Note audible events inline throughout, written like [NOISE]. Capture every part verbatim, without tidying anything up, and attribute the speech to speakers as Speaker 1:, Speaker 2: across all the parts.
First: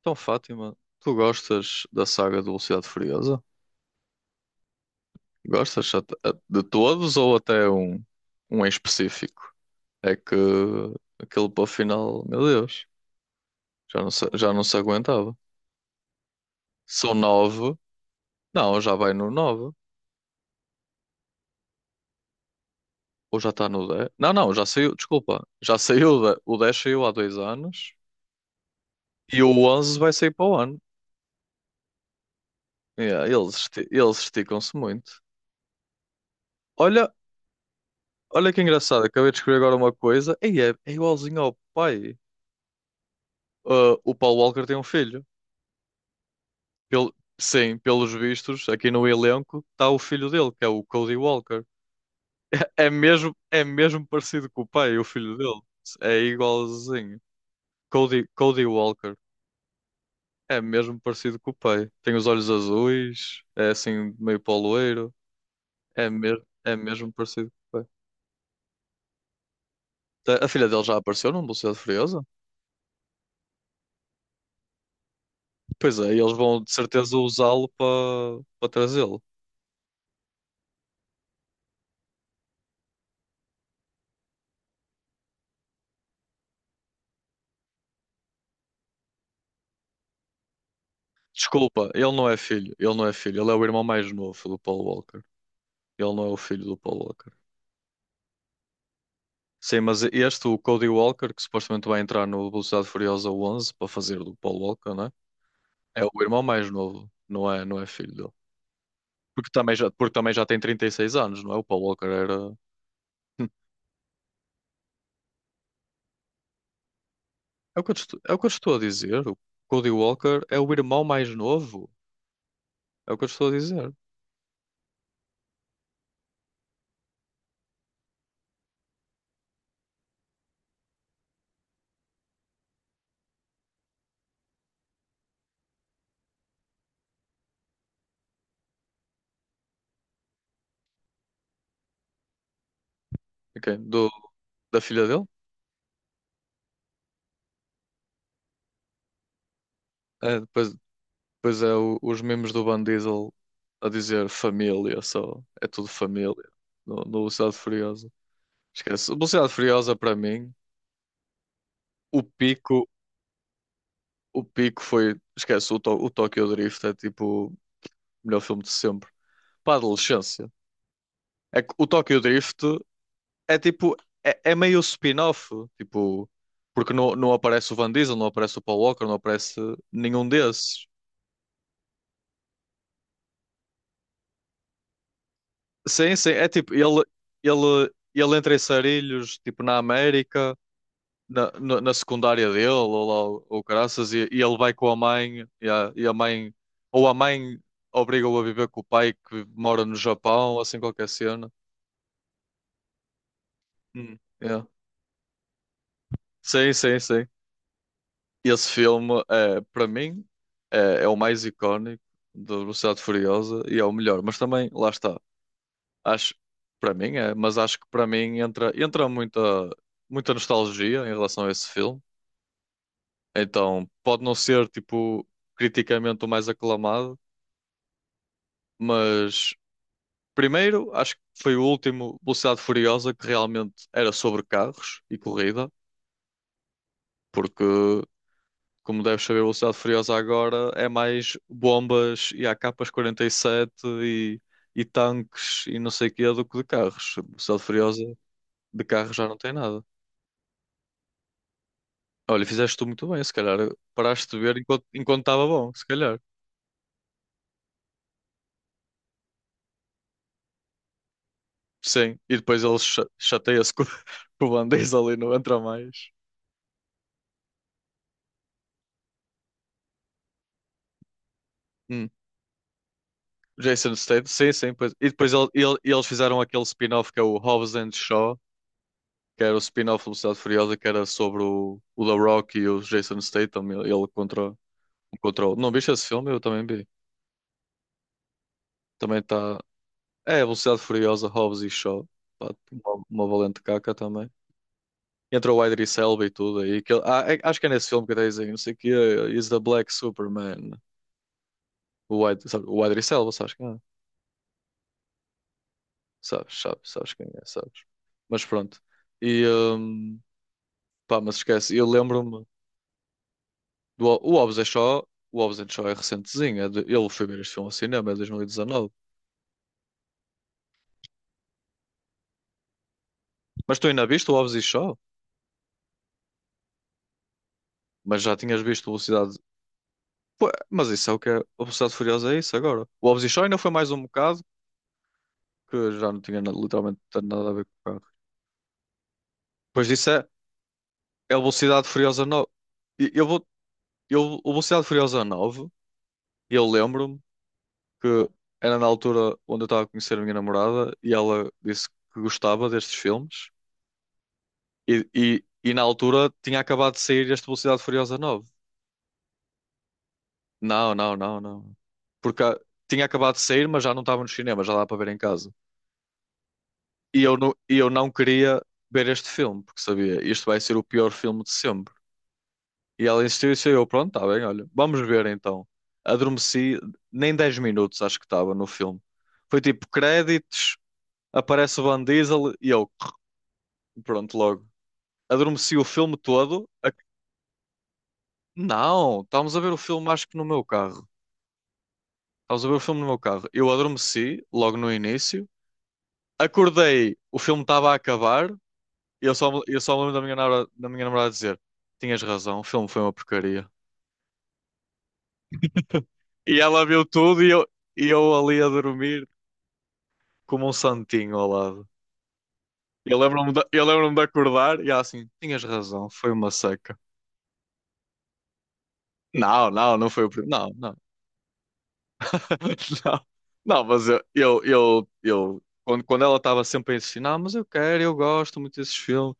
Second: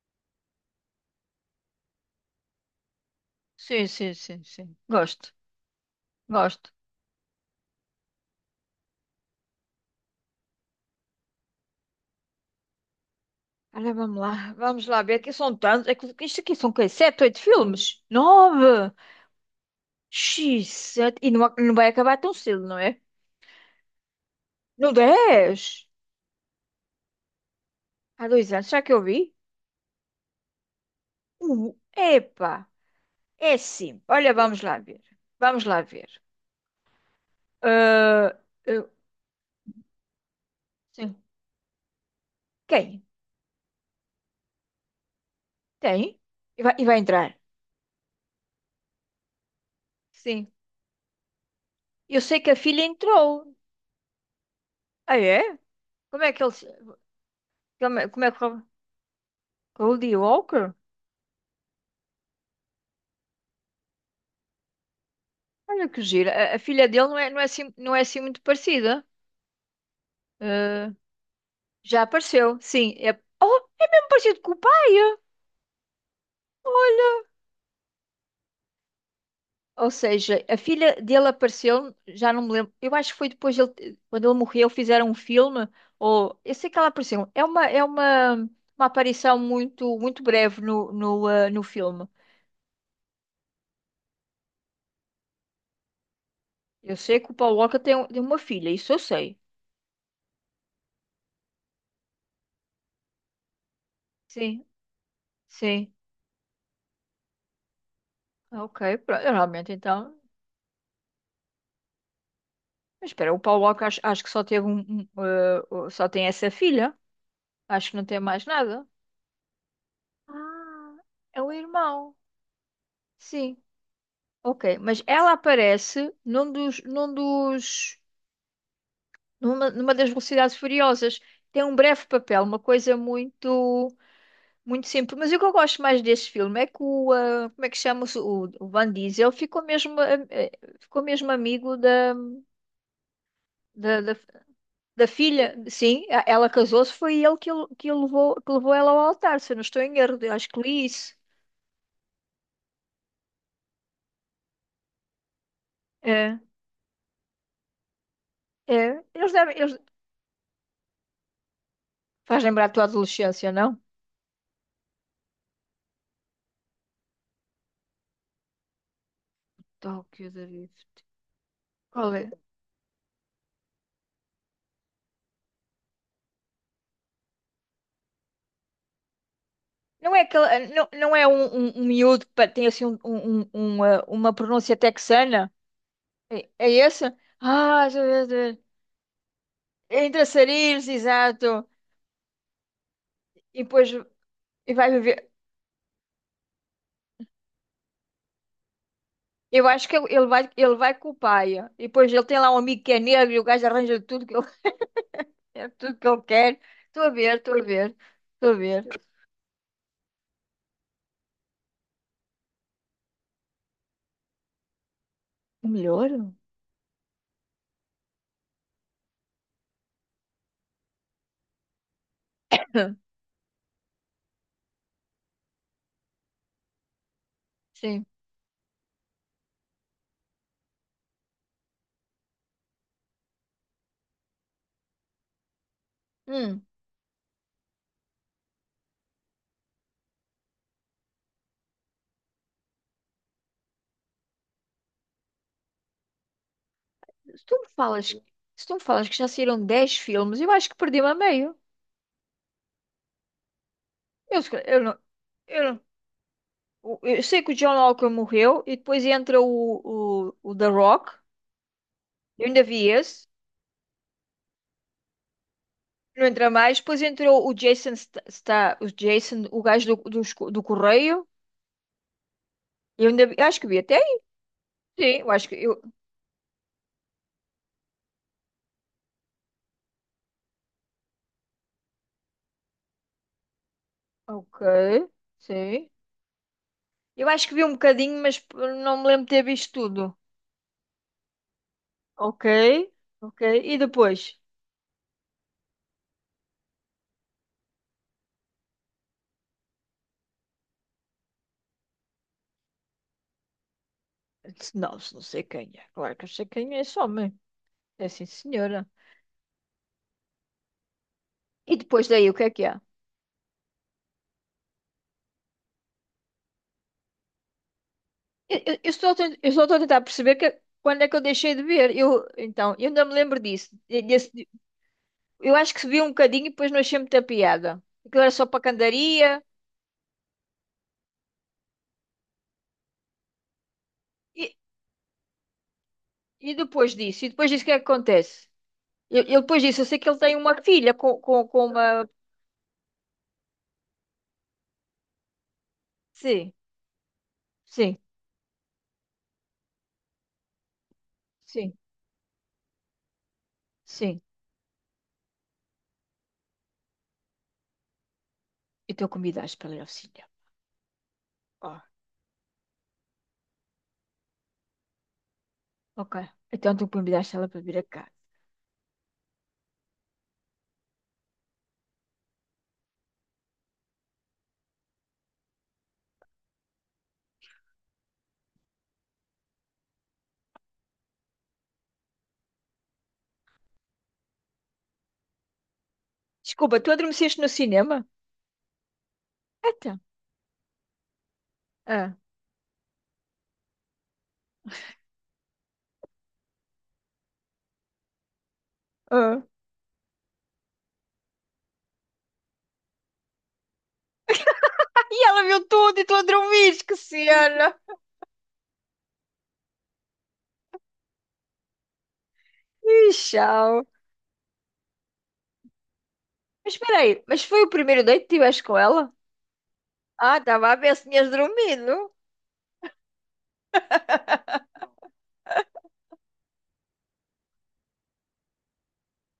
Speaker 1: Então, Fátima, tu gostas da saga de Velocidade Furiosa?
Speaker 2: Sim, sim, sim, sim. Gosto,
Speaker 1: Gostas at- a- de
Speaker 2: gosto.
Speaker 1: todos ou até um, um em específico? É que aquele para o final, meu Deus,
Speaker 2: Olha,
Speaker 1: já não
Speaker 2: vamos
Speaker 1: se, já
Speaker 2: lá,
Speaker 1: não se
Speaker 2: vamos lá ver. Aqui
Speaker 1: aguentava.
Speaker 2: são tantos. É que isto aqui são o quê?
Speaker 1: São
Speaker 2: Sete, oito
Speaker 1: nove,
Speaker 2: filmes?
Speaker 1: não,
Speaker 2: Nove!
Speaker 1: já vai no nove,
Speaker 2: xis, sete. E não, não vai acabar tão cedo, não é?
Speaker 1: ou já está no dez. Não, não, já
Speaker 2: No
Speaker 1: saiu, desculpa, já
Speaker 2: dez!
Speaker 1: saiu, o de- o dez saiu há dois anos
Speaker 2: Há dois anos, será que eu vi?
Speaker 1: e o onze vai sair para o ano.
Speaker 2: Uh, epa!
Speaker 1: Yeah,
Speaker 2: É
Speaker 1: eles, esti-
Speaker 2: sim.
Speaker 1: eles
Speaker 2: Olha, vamos
Speaker 1: esticam-se
Speaker 2: lá ver.
Speaker 1: muito.
Speaker 2: Vamos lá ver.
Speaker 1: Olha,
Speaker 2: Ah,
Speaker 1: olha que
Speaker 2: eu-
Speaker 1: engraçado, acabei de escrever agora uma coisa, e é, é
Speaker 2: sim.
Speaker 1: igualzinho ao pai.
Speaker 2: Quem?
Speaker 1: Uh, o Paul Walker tem um filho.
Speaker 2: Tem? E vai, e vai
Speaker 1: Pel-
Speaker 2: entrar?
Speaker 1: sim, pelos vistos, aqui no elenco está o filho
Speaker 2: Sim.
Speaker 1: dele, que é o Cody Walker.
Speaker 2: Eu sei que a
Speaker 1: [LAUGHS]
Speaker 2: filha
Speaker 1: É mesmo,
Speaker 2: entrou.
Speaker 1: é mesmo parecido com o pai, o
Speaker 2: Ah,
Speaker 1: filho
Speaker 2: é?
Speaker 1: dele. É
Speaker 2: Como é que ele. se-
Speaker 1: igualzinho.
Speaker 2: Como é, como
Speaker 1: Cody,
Speaker 2: é que.
Speaker 1: Cody Walker.
Speaker 2: Goldie
Speaker 1: É
Speaker 2: Walker?
Speaker 1: mesmo parecido com o pai. Tem os olhos azuis, é assim meio poloeiro.
Speaker 2: Olha que
Speaker 1: É,
Speaker 2: giro.
Speaker 1: me,
Speaker 2: A, a
Speaker 1: é
Speaker 2: filha dele
Speaker 1: mesmo
Speaker 2: não é, não é
Speaker 1: parecido
Speaker 2: assim,
Speaker 1: com o pai.
Speaker 2: não é assim muito parecida.
Speaker 1: Tá, a filha dele
Speaker 2: Ah,
Speaker 1: já apareceu num Velocidade
Speaker 2: já
Speaker 1: Furiosa?
Speaker 2: apareceu, sim. É, oh, é mesmo parecido com o pai.
Speaker 1: Pois é, e eles vão de certeza
Speaker 2: Olha.
Speaker 1: usá-lo para para trazê-lo.
Speaker 2: Ou seja, a filha dele apareceu, já não me lembro. Eu acho que foi depois dele, quando ele morreu, fizeram um filme. Ou eu sei que ela apareceu. É uma, é uma, uma aparição muito, muito breve no, no, ah, no
Speaker 1: Desculpa,
Speaker 2: filme.
Speaker 1: ele não é filho. Ele não é filho. Ele é o irmão mais novo do Paul Walker. Ele não é o filho do
Speaker 2: Eu
Speaker 1: Paul
Speaker 2: sei que
Speaker 1: Walker.
Speaker 2: o Paul Walker tem, um- tem uma filha, isso eu sei.
Speaker 1: Sim, mas este, o Cody Walker, que supostamente vai entrar no Velocidade Furiosa onze para fazer do Paul
Speaker 2: Sim,
Speaker 1: Walker, né?
Speaker 2: sim.
Speaker 1: É o irmão mais novo. Não é, não é filho dele.
Speaker 2: Ok, pronto.
Speaker 1: Porque
Speaker 2: Realmente,
Speaker 1: também já, porque
Speaker 2: então.
Speaker 1: também já tem trinta e seis anos, não é? O Paul Walker era.
Speaker 2: Mas espera, o Paulo
Speaker 1: [LAUGHS]
Speaker 2: Walker acho, acho que só teve um, um, eh, o- só tem essa filha.
Speaker 1: É o que
Speaker 2: Acho
Speaker 1: eu
Speaker 2: que
Speaker 1: te
Speaker 2: não tem
Speaker 1: estou, é o
Speaker 2: mais
Speaker 1: que eu te estou a
Speaker 2: nada.
Speaker 1: dizer. O Cody Walker é o
Speaker 2: Ah,
Speaker 1: irmão mais
Speaker 2: é o
Speaker 1: novo.
Speaker 2: irmão.
Speaker 1: É o que eu te estou a
Speaker 2: Sim.
Speaker 1: dizer.
Speaker 2: Ok, mas ela aparece num dos, num dos, numa, numa das Velocidades Furiosas. Tem um breve papel, uma coisa muito, muito simples. Mas o que eu gosto mais desse filme é que o, eh, como é que chama-se? O, o Van Diesel ficou mesmo, eh, eh, ficou mesmo amigo da,
Speaker 1: Ok.
Speaker 2: da,
Speaker 1: Do,
Speaker 2: da.
Speaker 1: da filha
Speaker 2: Da
Speaker 1: dele?
Speaker 2: filha, sim, a- ela casou-se, foi ele que, o- que, o levou, que levou ela ao altar, se eu não estou em erro, eu
Speaker 1: É,
Speaker 2: acho que
Speaker 1: depois,
Speaker 2: li isso.
Speaker 1: pois é, o- os memes do Van Diesel a dizer família só. É tudo família.
Speaker 2: É,
Speaker 1: No, no Velocidade Furiosa.
Speaker 2: é.
Speaker 1: Esquece.
Speaker 2: Eles
Speaker 1: Velocidade
Speaker 2: devem, eles...
Speaker 1: Furiosa para mim, o
Speaker 2: Faz lembrar a tua
Speaker 1: pico,
Speaker 2: adolescência, não?
Speaker 1: o pico foi. Esquece, o, To- o Tokyo Drift é tipo o melhor filme de sempre. Para a
Speaker 2: Tóquio da
Speaker 1: adolescência.
Speaker 2: Drift.
Speaker 1: É que o
Speaker 2: Qual
Speaker 1: Tokyo
Speaker 2: é?
Speaker 1: Drift é tipo. É, é meio spin-off. Tipo. Porque não, não aparece o Van Diesel, não aparece o Paul Walker, não aparece
Speaker 2: Não é,
Speaker 1: nenhum
Speaker 2: aquele, eh,
Speaker 1: desses.
Speaker 2: não, não é um, um, um miúdo que pa- tem assim um, um, um- uma, uma pronúncia texana?
Speaker 1: Sim, sim. É
Speaker 2: É, é
Speaker 1: tipo. Ele,
Speaker 2: esse? Ah,
Speaker 1: ele,
Speaker 2: já-
Speaker 1: ele
Speaker 2: já-
Speaker 1: entra
Speaker 2: já.
Speaker 1: em Sarilhos, tipo na
Speaker 2: É entre
Speaker 1: América,
Speaker 2: sarilhos,
Speaker 1: na,
Speaker 2: exato.
Speaker 1: na, na secundária dele ou lá
Speaker 2: E
Speaker 1: ou
Speaker 2: depois
Speaker 1: caraças, e, e ele vai
Speaker 2: e
Speaker 1: com
Speaker 2: vai
Speaker 1: a
Speaker 2: viver.
Speaker 1: mãe e a, e a mãe ou a mãe obriga-o a viver com o pai que
Speaker 2: Eu
Speaker 1: mora
Speaker 2: acho
Speaker 1: no
Speaker 2: que ele vai,
Speaker 1: Japão,
Speaker 2: ele
Speaker 1: assim
Speaker 2: vai
Speaker 1: qualquer
Speaker 2: com o
Speaker 1: cena.
Speaker 2: pai. E depois ele tem lá um amigo que é negro e o gajo arranja
Speaker 1: Hum.
Speaker 2: tudo.
Speaker 1: Yeah.
Speaker 2: É tudo que eu quero.
Speaker 1: Sim, sim,
Speaker 2: Estou a
Speaker 1: sim,
Speaker 2: ver, estou a ver, estou a
Speaker 1: esse
Speaker 2: ver.
Speaker 1: filme é para mim é, é o mais icónico da Velocidade Furiosa e é o melhor, mas também, lá está,
Speaker 2: Melhor?
Speaker 1: acho, para mim é. Mas acho que para mim entra entra muita muita nostalgia em relação a esse filme,
Speaker 2: [LAUGHS]
Speaker 1: então pode não ser tipo criticamente o mais aclamado.
Speaker 2: Sim.
Speaker 1: Mas primeiro, acho que foi o último Velocidade Furiosa que realmente era sobre carros e corrida,
Speaker 2: Hum,
Speaker 1: porque, como deves saber, Velocidade Furiosa agora é mais bombas e A Ks quarenta e, sete e e tanques e não sei o quê do que de carros.
Speaker 2: se tu
Speaker 1: Velocidade
Speaker 2: me falas,
Speaker 1: Furiosa
Speaker 2: se tu me
Speaker 1: de
Speaker 2: falas
Speaker 1: carros
Speaker 2: que
Speaker 1: já
Speaker 2: já
Speaker 1: não tem
Speaker 2: saíram
Speaker 1: nada.
Speaker 2: dez filmes, eu acho que perdi-me a meio.
Speaker 1: Olha, fizeste tu muito bem, se calhar paraste de
Speaker 2: Eu, se
Speaker 1: ver
Speaker 2: calhar- eu
Speaker 1: enquanto
Speaker 2: não,
Speaker 1: enquanto estava
Speaker 2: eu
Speaker 1: bom,
Speaker 2: não-
Speaker 1: se calhar.
Speaker 2: o- eu sei que o John Walker morreu e depois entra o, o, o The Rock.
Speaker 1: Sim, e
Speaker 2: Eu
Speaker 1: depois
Speaker 2: ainda
Speaker 1: ele
Speaker 2: vi
Speaker 1: cha-
Speaker 2: esse.
Speaker 1: chateia-se com, [LAUGHS] com o Van Diesel e não entra mais.
Speaker 2: Não entra mais. Depois entrou o Jason, está o Jason, o gajo do, dos co- do correio. Eu ainda vi- acho que vi
Speaker 1: Jason
Speaker 2: até aí.
Speaker 1: Statham, sim, sim. Pois. E
Speaker 2: Sim, eu
Speaker 1: depois ele-
Speaker 2: acho que
Speaker 1: ele-
Speaker 2: eu.
Speaker 1: eles fizeram aquele spin-off que é o Hobbs and Shaw, que era o spin-off do Velocidade Furiosa, que era sobre o, o The Rock e o Jason Statham, ele, ele contra,
Speaker 2: Ok,
Speaker 1: contra o... Não
Speaker 2: sim.
Speaker 1: viste esse filme? Eu também vi.
Speaker 2: Eu acho que vi um bocadinho, mas não me
Speaker 1: Também
Speaker 2: lembro de ter
Speaker 1: está...
Speaker 2: visto tudo.
Speaker 1: É, Velocidade Furiosa, Hobbs e Shaw.
Speaker 2: Ok,
Speaker 1: Pá, uma, uma
Speaker 2: ok.
Speaker 1: valente
Speaker 2: E
Speaker 1: caca também.
Speaker 2: depois?
Speaker 1: Entra o Idris Elba e tudo aí. Que ele- ah, é- acho que é nesse filme que está a não sei o quê, is the Black Superman. O, Id- sabe, o Idris Elba, sabes quem é?
Speaker 2: Não, se não sei quem é. Claro que eu sei
Speaker 1: Sabes,
Speaker 2: quem é
Speaker 1: sabes,
Speaker 2: só
Speaker 1: sabes quem
Speaker 2: mãe.
Speaker 1: é, sabes.
Speaker 2: É sim,
Speaker 1: Mas pronto.
Speaker 2: senhora.
Speaker 1: E... hum, Pá, mas
Speaker 2: E
Speaker 1: esquece, eu
Speaker 2: depois daí, o que
Speaker 1: lembro-me
Speaker 2: é que há?
Speaker 1: do O o Hobbs and Shaw, o Hobbs and Shaw é recentezinho, é de- eu fui ver este filme ao cinema, é de
Speaker 2: Eu, eu-
Speaker 1: dois mil e dezanove.
Speaker 2: eu só estou, eu só estou a tentar perceber que- quando é que eu deixei de ver. Eu, então, eu ainda me lembro disso.
Speaker 1: Mas tu
Speaker 2: De-
Speaker 1: ainda viste o
Speaker 2: desse-
Speaker 1: Hobbs e Shaw?
Speaker 2: eu acho que vi um bocadinho e depois não achei muita piada.
Speaker 1: Mas
Speaker 2: Aquilo era
Speaker 1: já
Speaker 2: só para
Speaker 1: tinhas visto Velocidade.
Speaker 2: candaria.
Speaker 1: Pô, mas isso é o que é. A Velocidade Furiosa é isso agora. O Hobbs e Shaw ainda foi mais um bocado,
Speaker 2: E,
Speaker 1: que já não tinha na-
Speaker 2: e depois
Speaker 1: literalmente
Speaker 2: disso? E
Speaker 1: nada
Speaker 2: depois
Speaker 1: a ver
Speaker 2: disso, o que é que
Speaker 1: com o carro.
Speaker 2: acontece? Eu, eu depois disso, eu
Speaker 1: Depois
Speaker 2: sei que
Speaker 1: disso
Speaker 2: ele
Speaker 1: é,
Speaker 2: tem uma filha com,
Speaker 1: é o
Speaker 2: com, com
Speaker 1: Velocidade
Speaker 2: uma...
Speaker 1: Furiosa nove. E Eu vou, eu, o Velocidade Furiosa nove,
Speaker 2: Sim,
Speaker 1: eu lembro-me
Speaker 2: sim.
Speaker 1: que era na altura onde eu estava a conhecer a minha namorada e ela
Speaker 2: Sim.
Speaker 1: disse que gostava destes filmes.
Speaker 2: Sim,
Speaker 1: E, e, e na altura tinha acabado de sair este Velocidade Furiosa nove.
Speaker 2: e então convidaste para ir ao cinema.
Speaker 1: Não, não, não, não.
Speaker 2: Oh,
Speaker 1: Porque ah, tinha acabado de sair, mas já não estava no cinema, já dá para ver em casa.
Speaker 2: ok. Então tu
Speaker 1: E eu
Speaker 2: convidaste ela
Speaker 1: não,
Speaker 2: para vir
Speaker 1: e
Speaker 2: a
Speaker 1: eu não
Speaker 2: casa.
Speaker 1: queria ver este filme, porque sabia, isto vai ser o pior filme de sempre. E ela insistiu e disse: Eu, pronto, está bem, olha, vamos ver então. Adormeci, nem dez minutos acho que estava no filme. Foi tipo créditos, aparece o Van Diesel e eu, [TSK] pronto, logo. Adormeci o filme todo.
Speaker 2: Desculpa, tu
Speaker 1: A-
Speaker 2: adormeceste no cinema?
Speaker 1: Não, estávamos a ver o
Speaker 2: Então.
Speaker 1: filme acho que no meu carro.
Speaker 2: Ah,
Speaker 1: Estavas a ver o filme no meu carro. Eu adormeci logo no início. Acordei, o filme estava a acabar. E eu
Speaker 2: ah.
Speaker 1: só, eu só me lembro da minha, namora- da minha namorada dizer: Tinhas razão, o filme foi uma porcaria.
Speaker 2: E ela viu tudo e tu a
Speaker 1: E
Speaker 2: dormir,
Speaker 1: ela
Speaker 2: que
Speaker 1: viu tudo e eu,
Speaker 2: cena!
Speaker 1: e eu ali a dormir como um santinho ao lado.
Speaker 2: Ih,
Speaker 1: Eu lembro-me de,
Speaker 2: tchau.
Speaker 1: eu lembro-me de acordar e ela assim: Tinhas razão, foi uma
Speaker 2: Mas
Speaker 1: seca.
Speaker 2: espera aí, mas foi o primeiro date que tiveste com ela?
Speaker 1: Não, não, não foi o
Speaker 2: Ah,
Speaker 1: primeiro. Não,
Speaker 2: estava a ver
Speaker 1: não.
Speaker 2: se tinhas dormido.
Speaker 1: [LAUGHS] Não, não, mas eu, eu, eu, eu- quando, quando ela estava sempre a insistir, não, mas eu quero, eu gosto muito desses filmes.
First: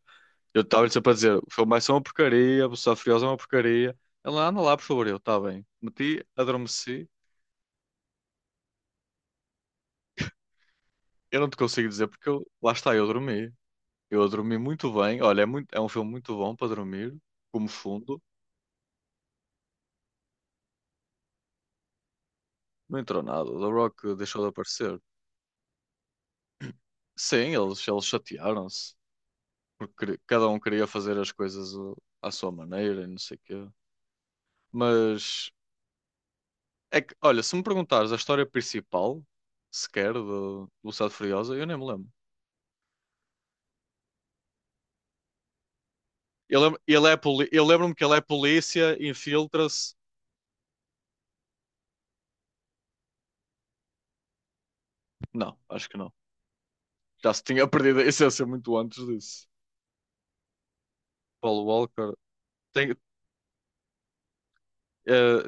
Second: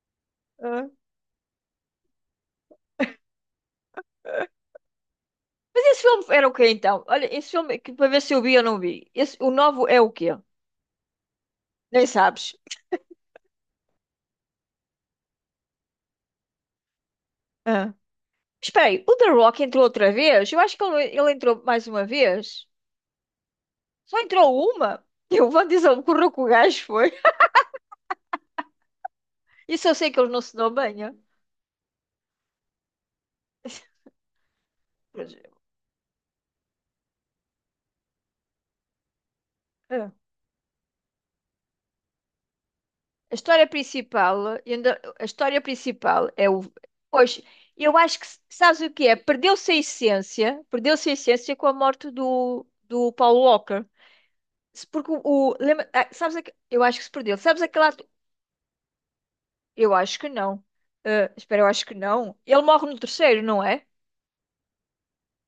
Speaker 1: Eu
Speaker 2: Ah.
Speaker 1: estava-lhe sempre a dizer: O filme vai uma porcaria, a Velocidade Furiosa é uma porcaria. Ela, anda lá, por favor, eu, está bem.
Speaker 2: Mas esse
Speaker 1: Meti,
Speaker 2: filme era o quê então?
Speaker 1: adormeci.
Speaker 2: Olha, esse filme, é que, para ver se eu vi ou não vi. Esse, o novo é o quê?
Speaker 1: Eu não te consigo dizer
Speaker 2: Nem
Speaker 1: porque eu,
Speaker 2: sabes.
Speaker 1: lá está, eu dormi. Eu dormi muito bem. Olha, é, muito, é um filme muito bom para dormir, como
Speaker 2: Ah.
Speaker 1: fundo.
Speaker 2: Espera aí, o The Rock entrou outra vez? Eu acho que ele, ele entrou mais uma vez.
Speaker 1: Não entrou nada. The Rock
Speaker 2: Só
Speaker 1: deixou de
Speaker 2: entrou
Speaker 1: aparecer.
Speaker 2: uma? [LAUGHS] E o Vandizão o que o gajo, foi.
Speaker 1: Sim, eles, eles chatearam-se,
Speaker 2: Isso
Speaker 1: porque
Speaker 2: eu sei que
Speaker 1: queri-
Speaker 2: ele não
Speaker 1: cada
Speaker 2: se
Speaker 1: um
Speaker 2: dão
Speaker 1: queria
Speaker 2: bem, é?
Speaker 1: fazer as coisas uh, à sua maneira e não sei o quê. Mas, é que, olha, se me perguntares a história principal,
Speaker 2: É.
Speaker 1: sequer, de Velocidade Furiosa, eu nem me lembro.
Speaker 2: A história principal, ainda- a história principal é o.
Speaker 1: Ele, é- ele é
Speaker 2: Pois,
Speaker 1: poli... Eu lembro-me
Speaker 2: eu
Speaker 1: que ele é
Speaker 2: acho que sabes o
Speaker 1: polícia,
Speaker 2: que é? Perdeu-se a
Speaker 1: infiltra-se.
Speaker 2: essência, perdeu-se a essência com a morte do, do Paul Walker. Se- Porque o. o-
Speaker 1: Não, acho
Speaker 2: lembra-
Speaker 1: que
Speaker 2: ah,
Speaker 1: não.
Speaker 2: sabes aque- eu acho que se
Speaker 1: Já
Speaker 2: perdeu.
Speaker 1: se
Speaker 2: Sabes
Speaker 1: tinha
Speaker 2: aquele
Speaker 1: perdido a
Speaker 2: ato?
Speaker 1: essência muito antes disso.
Speaker 2: Eu acho que não. Ah, espera,
Speaker 1: Paul
Speaker 2: eu acho que
Speaker 1: Walker.
Speaker 2: não. Ele morre
Speaker 1: Tem,
Speaker 2: no terceiro, não é?
Speaker 1: eh,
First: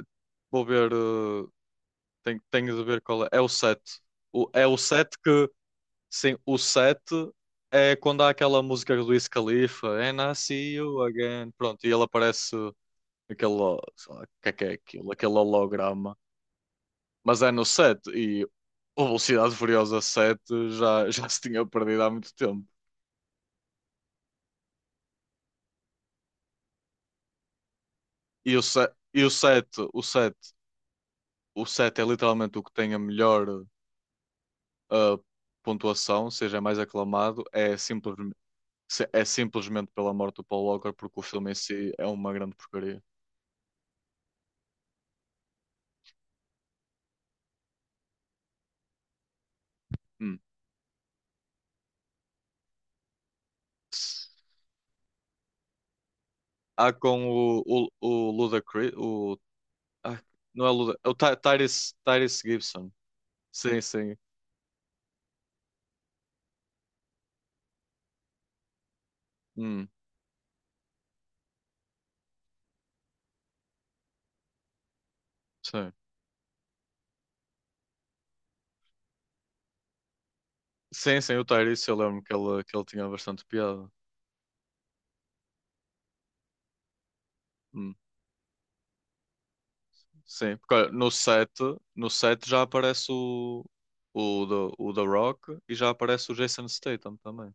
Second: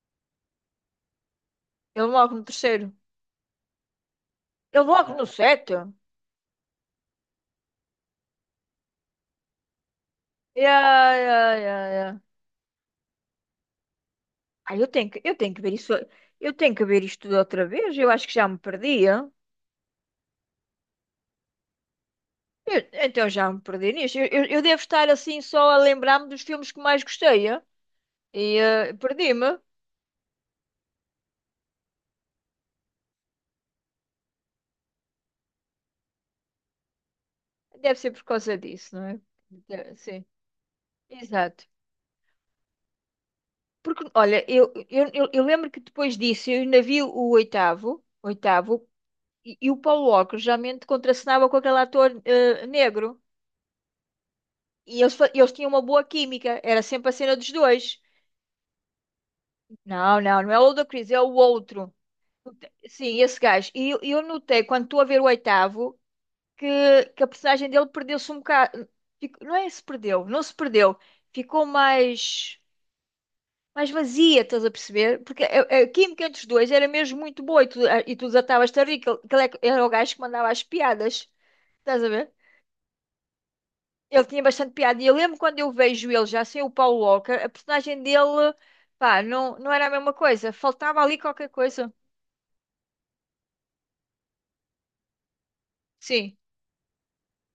Speaker 1: vou ver. eh,
Speaker 2: Ele morre
Speaker 1: tenho,
Speaker 2: no
Speaker 1: tenho de
Speaker 2: terceiro.
Speaker 1: ver qual é. É o sete. O, é o
Speaker 2: Ele morre
Speaker 1: sete
Speaker 2: no
Speaker 1: que.
Speaker 2: sete. Yeah,
Speaker 1: Sim, o sete é quando há aquela música do Wiz Khalifa. And I see you
Speaker 2: yeah,
Speaker 1: again.
Speaker 2: yeah,
Speaker 1: Pronto, e ele
Speaker 2: yeah.
Speaker 1: aparece aquele. O que é que é
Speaker 2: Ah, eu tenho
Speaker 1: aquilo?
Speaker 2: que,
Speaker 1: Aquele
Speaker 2: eu tenho que ver isso.
Speaker 1: holograma.
Speaker 2: Eu tenho que ver isto tudo
Speaker 1: Mas é no
Speaker 2: outra vez.
Speaker 1: sete.
Speaker 2: Eu acho que
Speaker 1: E
Speaker 2: já me
Speaker 1: o
Speaker 2: perdia.
Speaker 1: Velocidade Furiosa sete já, [LAUGHS] já se tinha perdido há muito tempo.
Speaker 2: Eu- então já me perdi nisto. Eu, eu- eu devo estar assim só a lembrar-me dos filmes que mais gostei, eh?
Speaker 1: E
Speaker 2: E
Speaker 1: o
Speaker 2: eh,
Speaker 1: sete, e o
Speaker 2: perdi-me.
Speaker 1: sete, o sete, o sete é literalmente o que tem a melhor ah, pontuação, ou seja é mais aclamado, é,
Speaker 2: Deve ser
Speaker 1: simples,
Speaker 2: por causa disso, não
Speaker 1: se-
Speaker 2: é?
Speaker 1: é simplesmente
Speaker 2: De-
Speaker 1: pela
Speaker 2: Sim,
Speaker 1: morte do Paul Walker, porque o filme em
Speaker 2: exato.
Speaker 1: si é uma grande porcaria.
Speaker 2: Porque, olha, eu, eu, eu, eu lembro que depois disso eu ainda vi o oitavo, oitavo, e, e o Paulo Walker
Speaker 1: Hum.
Speaker 2: geralmente contracenava com aquele ator eh, negro. E eles, fa- eles tinham uma boa química. Era
Speaker 1: Há
Speaker 2: sempre a
Speaker 1: com
Speaker 2: cena dos
Speaker 1: o, o,
Speaker 2: dois.
Speaker 1: o Ludacris. o,
Speaker 2: Não,
Speaker 1: ah,
Speaker 2: não, não é o
Speaker 1: não é Luda, é
Speaker 2: Ludacris,
Speaker 1: o
Speaker 2: é o
Speaker 1: Ty-
Speaker 2: outro.
Speaker 1: Tyrese, Tyrese, Gibson.
Speaker 2: Sim, esse gajo.
Speaker 1: Sim,
Speaker 2: E eu e
Speaker 1: sim.
Speaker 2: eu notei, quando estou a ver o oitavo, que, que a personagem dele perdeu-se um bocado. Fico- Não é se
Speaker 1: Hum,
Speaker 2: perdeu, não se perdeu. Ficou mais, mais vazia, estás a perceber? Porque a, a
Speaker 1: sim.
Speaker 2: química entre os dois era mesmo muito boa e tu, e tu desatavas-te a rir, que ele que ele é que era o gajo que mandava as
Speaker 1: Sim,
Speaker 2: piadas,
Speaker 1: sim, o Tyrese, eu
Speaker 2: estás a
Speaker 1: lembro
Speaker 2: ver?
Speaker 1: que ele, que ele tinha bastante piada.
Speaker 2: Ele tinha bastante piada. E eu lembro quando eu vejo ele já sem o Paul Walker, a
Speaker 1: Hum.
Speaker 2: personagem dele, pá, não, não era a mesma coisa.
Speaker 1: Sim, porque
Speaker 2: Faltava
Speaker 1: no
Speaker 2: ali qualquer
Speaker 1: set
Speaker 2: coisa.
Speaker 1: no set já aparece o, o, The, o The Rock e já aparece o
Speaker 2: Sim.
Speaker 1: Jason Statham também.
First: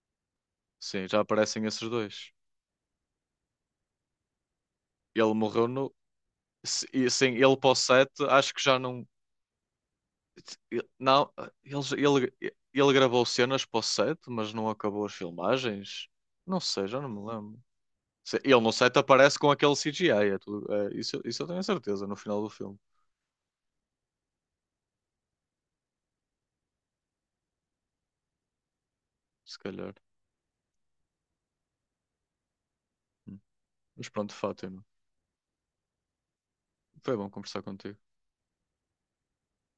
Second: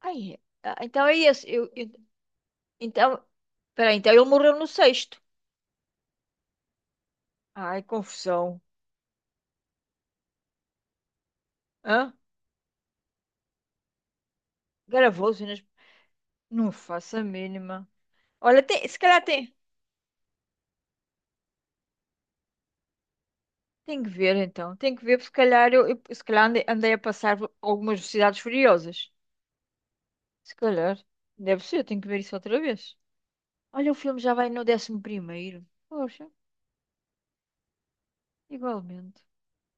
Speaker 2: Ai, ah, então
Speaker 1: Sim,
Speaker 2: é
Speaker 1: já
Speaker 2: isso.
Speaker 1: aparecem
Speaker 2: Eu,
Speaker 1: esses
Speaker 2: eu-
Speaker 1: dois.
Speaker 2: então, peraí, então ele morreu no sexto.
Speaker 1: Ele morreu no. se- e, Sim, ele para o
Speaker 2: Ai,
Speaker 1: sete, acho
Speaker 2: confusão.
Speaker 1: que já não. ele- Não, ele,
Speaker 2: Hã?
Speaker 1: ele, ele gravou cenas para o sete, mas não acabou as
Speaker 2: Gravou-se nas...
Speaker 1: filmagens. Não
Speaker 2: Não
Speaker 1: sei, já não
Speaker 2: faço
Speaker 1: me
Speaker 2: a
Speaker 1: lembro.
Speaker 2: mínima.
Speaker 1: Se- Ele
Speaker 2: Olha,
Speaker 1: no
Speaker 2: tem-
Speaker 1: set
Speaker 2: se calhar
Speaker 1: aparece com
Speaker 2: tem,
Speaker 1: aquele C G I. É tudo, é, isso, isso eu tenho a certeza, no final do filme,
Speaker 2: tem que ver então. Tem que ver, porque se calhar eu, eu- se calhar andei, andei a passar algumas velocidades furiosas.
Speaker 1: se calhar.
Speaker 2: Se calhar. Deve ser, tenho que ver isso outra vez.
Speaker 1: Hum.
Speaker 2: Olha, o
Speaker 1: Mas
Speaker 2: filme
Speaker 1: pronto,
Speaker 2: já vai no
Speaker 1: Fátima,
Speaker 2: décimo primeiro. Poxa,
Speaker 1: foi bom conversar contigo.
Speaker 2: igualmente.